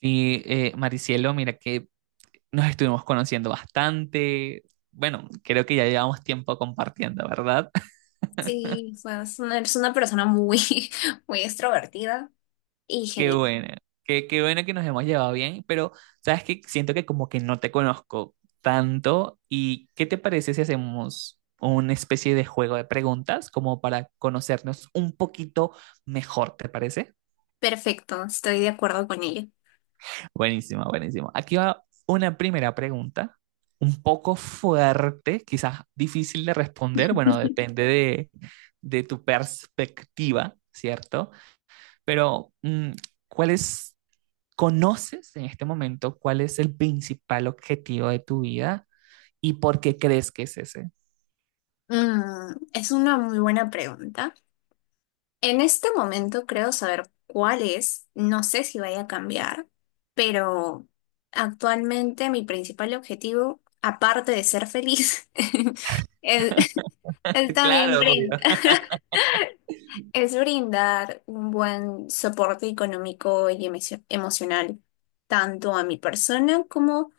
Maricielo, mira que nos estuvimos conociendo bastante. Bueno, creo que ya llevamos tiempo compartiendo, ¿verdad? Sí, o sea, eres una persona muy, muy extrovertida y Qué genial. bueno, qué bueno que nos hemos llevado bien, pero sabes que siento que como que no te conozco tanto. ¿Y qué te parece si hacemos una especie de juego de preguntas como para conocernos un poquito mejor, ¿te parece? Perfecto, estoy de acuerdo con ello. Buenísimo, buenísimo. Aquí va una primera pregunta, un poco fuerte, quizás difícil de responder, bueno, de tu perspectiva, ¿cierto? Pero, ¿cuál es, conoces en este momento cuál es el principal objetivo de tu vida y por qué crees que es ese? Es una muy buena pregunta. En este momento creo saber cuál es, no sé si vaya a cambiar, pero actualmente mi principal objetivo, aparte de ser feliz, es, es también Claro, obvio. brindar. Es brindar un buen soporte económico y emocional, tanto a mi persona como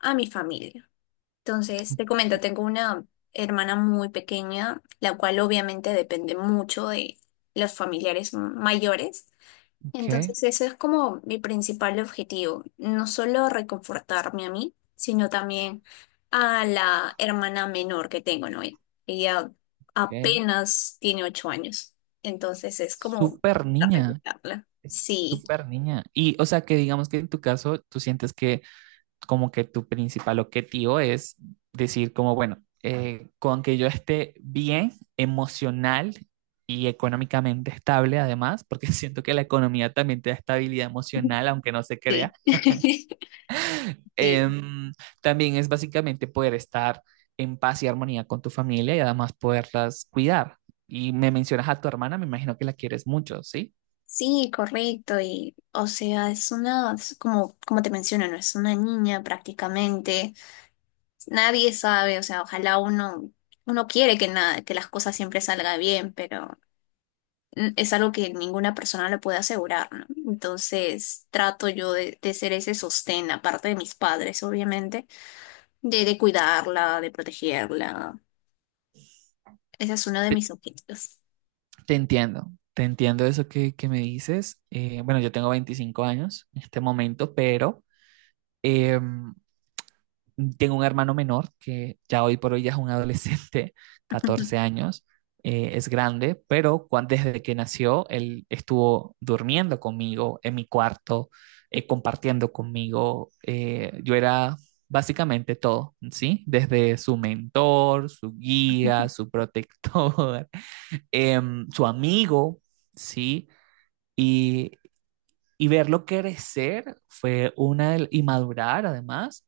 a mi familia. Entonces, te comento, tengo una hermana muy pequeña, la cual obviamente depende mucho de los familiares mayores. Ok, Entonces, ese es como mi principal objetivo, no solo reconfortarme a mí, sino también a la hermana menor que tengo, ¿no? Ella ok. apenas tiene 8 años, entonces es como Súper para niña, recuperarla. es Sí, súper niña. Y, o sea, que digamos que en tu caso, tú sientes que como que tu principal objetivo es decir como, bueno, con que yo esté bien emocional y económicamente estable además, porque siento que la economía también te da estabilidad emocional, aunque no se crea, sí, sí. em, también es básicamente poder estar en paz y armonía con tu familia y además poderlas cuidar. Y me mencionas a tu hermana, me imagino que la quieres mucho, ¿sí? Sí, correcto, y o sea, es como, como te menciono, no es una niña prácticamente, nadie sabe, o sea, uno quiere que nada, que las cosas siempre salgan bien, pero es algo que ninguna persona le puede asegurar, ¿no? Entonces trato yo de ser ese sostén, aparte de mis padres, obviamente, de cuidarla, de protegerla. Ese es uno de Te mis objetivos. te entiendo, te entiendo eso que me dices. Bueno, yo tengo 25 años en este momento, pero Em, tengo un hermano menor que ya hoy por hoy ya es un adolescente, 14 años, es grande, pero desde que nació él estuvo durmiendo conmigo en mi cuarto, compartiendo conmigo. Yo era básicamente todo, ¿sí? Desde su mentor, su guía, su protector, su amigo, ¿sí? Y, y verlo crecer fue una del- y madurar además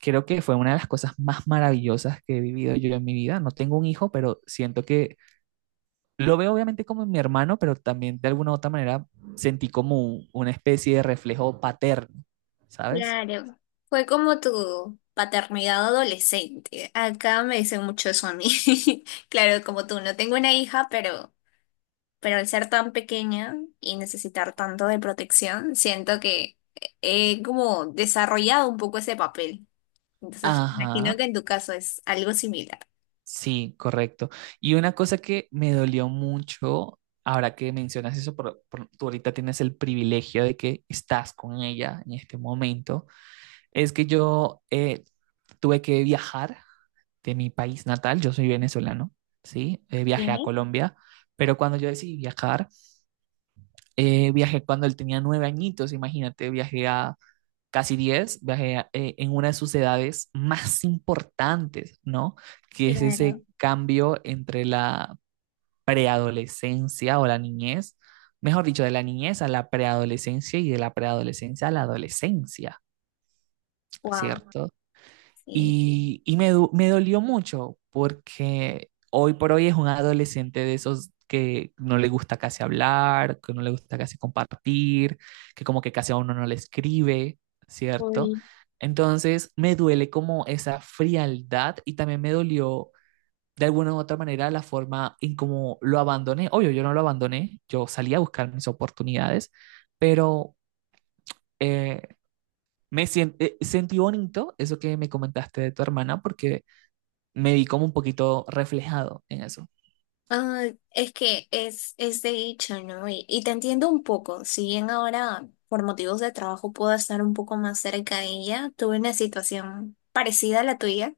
creo que fue una de las cosas más maravillosas que he vivido yo en mi vida. No tengo un hijo, pero siento que lo veo obviamente como mi hermano, pero también de alguna u otra manera sentí como una especie de reflejo paterno, ¿sabes? Claro, fue como tu paternidad adolescente. Acá me dicen mucho eso a mí. Claro, como tú, no tengo una hija, pero al ser tan pequeña y necesitar tanto de protección, siento que he como desarrollado un poco ese papel. Entonces, Ajá, imagino que en tu caso es algo similar. sí, correcto. Y una cosa que me dolió mucho, ahora que mencionas eso, tú ahorita tienes el privilegio de que estás con ella en este momento, es que yo tuve que viajar de mi país natal, yo soy venezolano, ¿sí? Viajé a Sí, Colombia, pero cuando yo decidí viajar, viajé cuando él tenía 9 añitos, imagínate, viajé a casi diez, en una de sus edades más importantes, ¿no? Que es claro. ese cambio entre la preadolescencia o la niñez, mejor dicho, de la niñez a la preadolescencia y de la preadolescencia a la adolescencia, Wow. ¿cierto? Sí. Y, me dolió mucho porque hoy por hoy es un adolescente de esos que no le gusta casi hablar, que no le gusta casi compartir, que como que casi a uno no le escribe, ¿cierto? Uy. Entonces me duele como esa frialdad y también me dolió de alguna u otra manera la forma en cómo lo abandoné. Obvio, yo no lo abandoné, yo salí a buscar mis oportunidades, pero eh, sentí bonito eso que me comentaste de tu hermana porque me vi como un poquito reflejado en eso. Ah, es de hecho, ¿no? Y te entiendo un poco, si bien ahora por motivos de trabajo puedo estar un poco más cerca de ella, tuve una situación parecida a la tuya,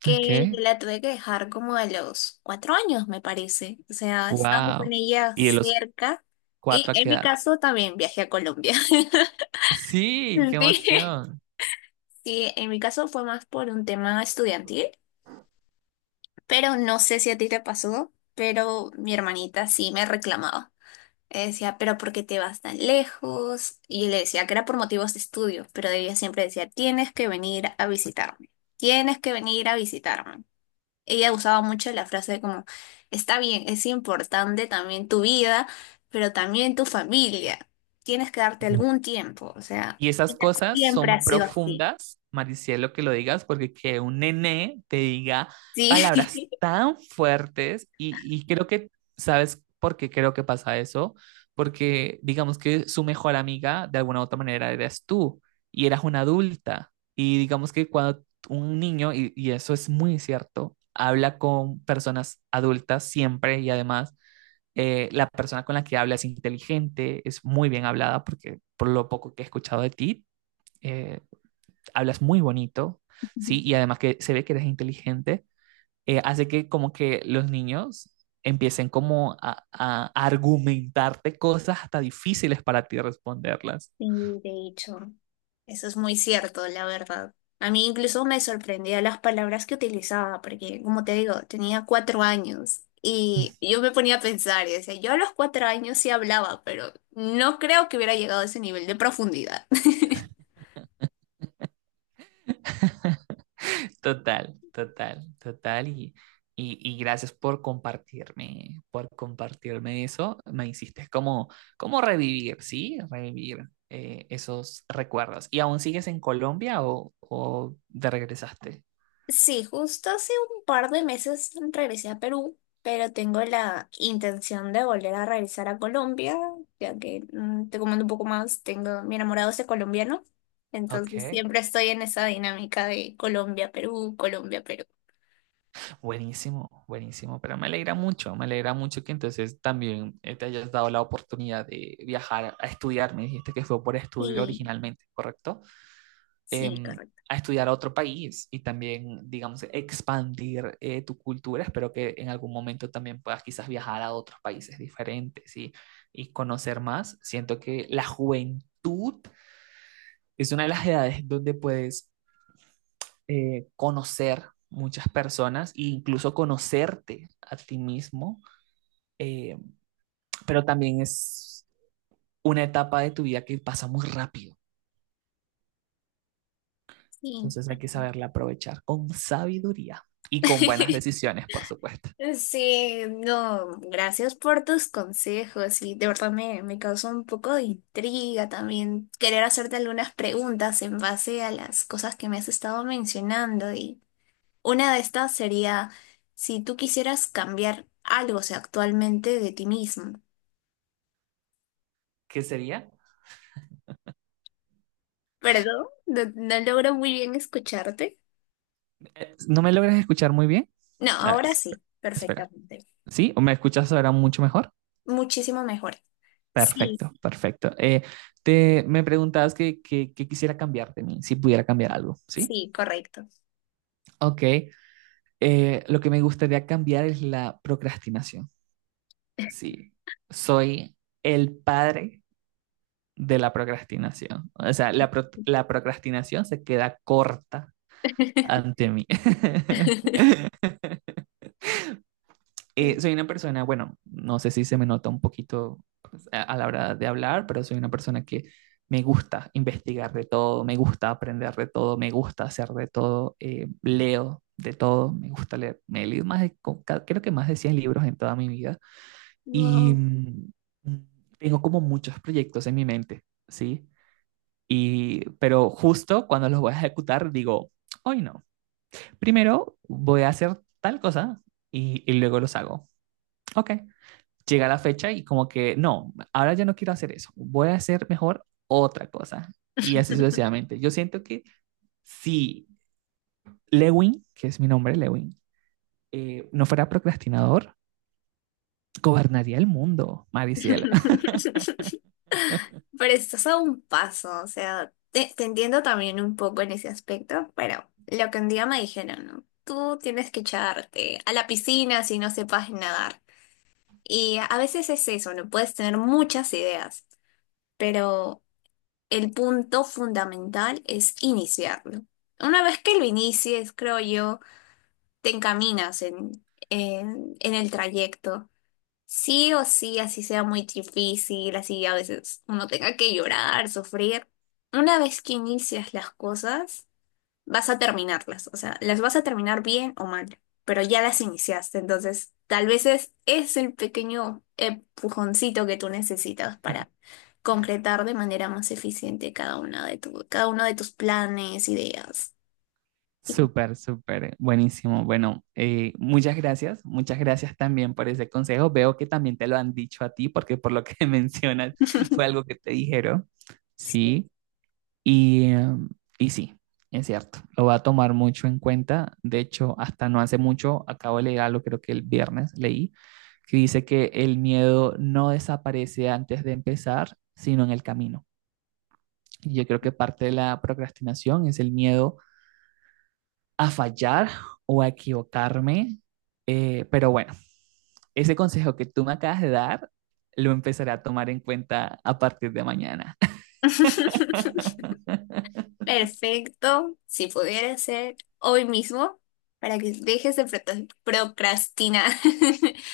que Ok. yo la tuve que dejar como a los 4 años, me parece. O sea, estaba con Wow. ella ¿Y de los cerca y cuatro a en qué mi edad? caso también viajé a Colombia. Sí, qué Sí. emoción. Sí, en mi caso fue más por un tema estudiantil, pero no sé si a ti te pasó, pero mi hermanita sí me reclamaba. Decía, pero ¿por qué te vas tan lejos? Y yo le decía que era por motivos de estudio, pero ella siempre decía, tienes que venir a visitarme, tienes que venir a visitarme. Ella usaba mucho la frase como, está bien, es importante también tu vida, pero también tu familia, tienes que darte algún tiempo, o sea, Y esas ella cosas siempre ha son sido así. profundas, Maricielo, que lo digas, porque que un nené te diga Sí. palabras tan fuertes y, ¿sabes por qué creo que pasa eso? Porque digamos que su mejor amiga, de alguna u otra manera, eras tú y eras una adulta. Y digamos que cuando un niño, y eso es muy cierto, habla con personas adultas siempre y además la persona con la que habla es inteligente, es muy bien hablada, porque por lo poco que he escuchado de ti, eh, hablas muy bonito, ¿sí? Y además que se ve que eres inteligente, hace que como que los niños empiecen como a argumentarte cosas hasta difíciles para ti responderlas. Sí, de hecho, eso es muy cierto, la verdad. A mí incluso me sorprendía las palabras que utilizaba, porque como te digo, tenía 4 años y yo me ponía a pensar y decía, yo a los 4 años sí hablaba, pero no creo que hubiera llegado a ese nivel de profundidad. Total, total, total. Y gracias por compartirme eso. Me hiciste como, como revivir, ¿sí? Revivir esos recuerdos. ¿Y aún sigues en Colombia o te regresaste? Sí, justo hace un par de meses regresé a Perú, pero tengo la intención de volver a regresar a Colombia, ya que te comento un poco más, tengo mi enamorado es de colombiano, entonces Ok, siempre estoy en esa dinámica de Colombia, Perú, Colombia, Perú. buenísimo, buenísimo. Pero me alegra mucho que entonces también te hayas dado la oportunidad de viajar a estudiar. Me dijiste que fue por estudio Sí, originalmente, ¿correcto? sí, Em, correcto, a estudiar a otro país y también, digamos, expandir tu cultura. Espero que en algún momento también puedas quizás viajar a otros países diferentes y conocer más. Siento que la juventud es una de las edades donde puedes conocer muchas personas e incluso conocerte a ti mismo, eh, pero también es una etapa de tu vida que pasa muy rápido. sí. Entonces hay que saberla aprovechar con sabiduría y con buenas decisiones, por supuesto. Sí, no, gracias por tus consejos y de verdad me causó un poco de intriga también querer hacerte algunas preguntas en base a las cosas que me has estado mencionando y una de estas sería si tú quisieras cambiar algo, o sea, actualmente de ti mismo. ¿Qué sería? ¿Perdón? No, no logro muy bien escucharte. ¿No me logras escuchar muy bien? No, A ver, ahora sí, espera. perfectamente. ¿Sí? ¿O me escuchas ahora mucho mejor? Muchísimo mejor. Sí, Perfecto, perfecto. Me preguntabas que, que quisiera cambiar de mí, si pudiera cambiar algo, ¿sí? sí, correcto. Ok. Lo que me gustaría cambiar es la procrastinación. Sí. Soy el padre de la procrastinación. O sea, la procrastinación se queda corta ante mí. Soy una persona, bueno, no sé si se me nota un poquito pues, a la hora de hablar, pero soy una persona que me gusta investigar de todo, me gusta aprender de todo, me gusta hacer de todo, leo de todo, me gusta leer. Me he leído más de, co- ca- creo que más de 100 libros en toda mi vida y No. Mm, tengo como muchos proyectos en mi mente, ¿sí? Y, pero justo cuando los voy a ejecutar, digo, hoy no. Primero voy a hacer tal cosa y luego los hago. Ok, llega la fecha y como que, no, ahora ya no quiero hacer eso, voy a hacer mejor otra cosa. Y así sucesivamente. Yo siento que si Lewin, que es mi nombre, Lewin, no fuera procrastinador, gobernaría el mundo, Mariciela. Pero estás a un paso, o sea, te entiendo también un poco en ese aspecto, pero lo que un día me dijeron, ¿no? Tú tienes que echarte a la piscina si no sepas nadar. Y a veces es eso, no puedes tener muchas ideas, pero el punto fundamental es iniciarlo. Una vez que lo inicies, creo yo, te encaminas en el trayecto. Sí o sí, así sea muy difícil, así a veces uno tenga que llorar, sufrir. Una vez que inicias las cosas, vas a terminarlas, o sea, las vas a terminar bien o mal, pero ya las iniciaste, entonces tal vez es el pequeño empujoncito que tú necesitas para concretar de manera más eficiente cada uno de tus planes, ideas. y co- Súper, súper, buenísimo. Bueno, muchas gracias también por ese consejo. Veo que también te lo han dicho a ti, porque por lo que mencionas fue algo que te dijeron. Sí. Sí, y, y sí, es cierto, lo va a tomar mucho en cuenta. De hecho, hasta no hace mucho, acabo de leer algo, creo que el viernes leí, que dice que el miedo no desaparece antes de empezar, sino en el camino. Y yo creo que parte de la procrastinación es el miedo a fallar o a equivocarme. Pero bueno, ese consejo que tú me acabas de dar, lo empezaré a tomar en cuenta a partir de mañana. Perfecto, si pudiera ser hoy mismo, para que dejes de procrastinar.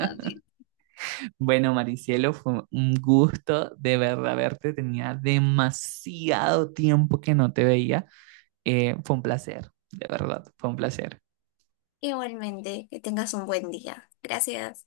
Amén. Bueno, Maricielo, fue un gusto de verdad verte. Tenía demasiado tiempo que no te veía. Fue un placer, de verdad, fue un placer. Igualmente, que tengas un buen día. Gracias.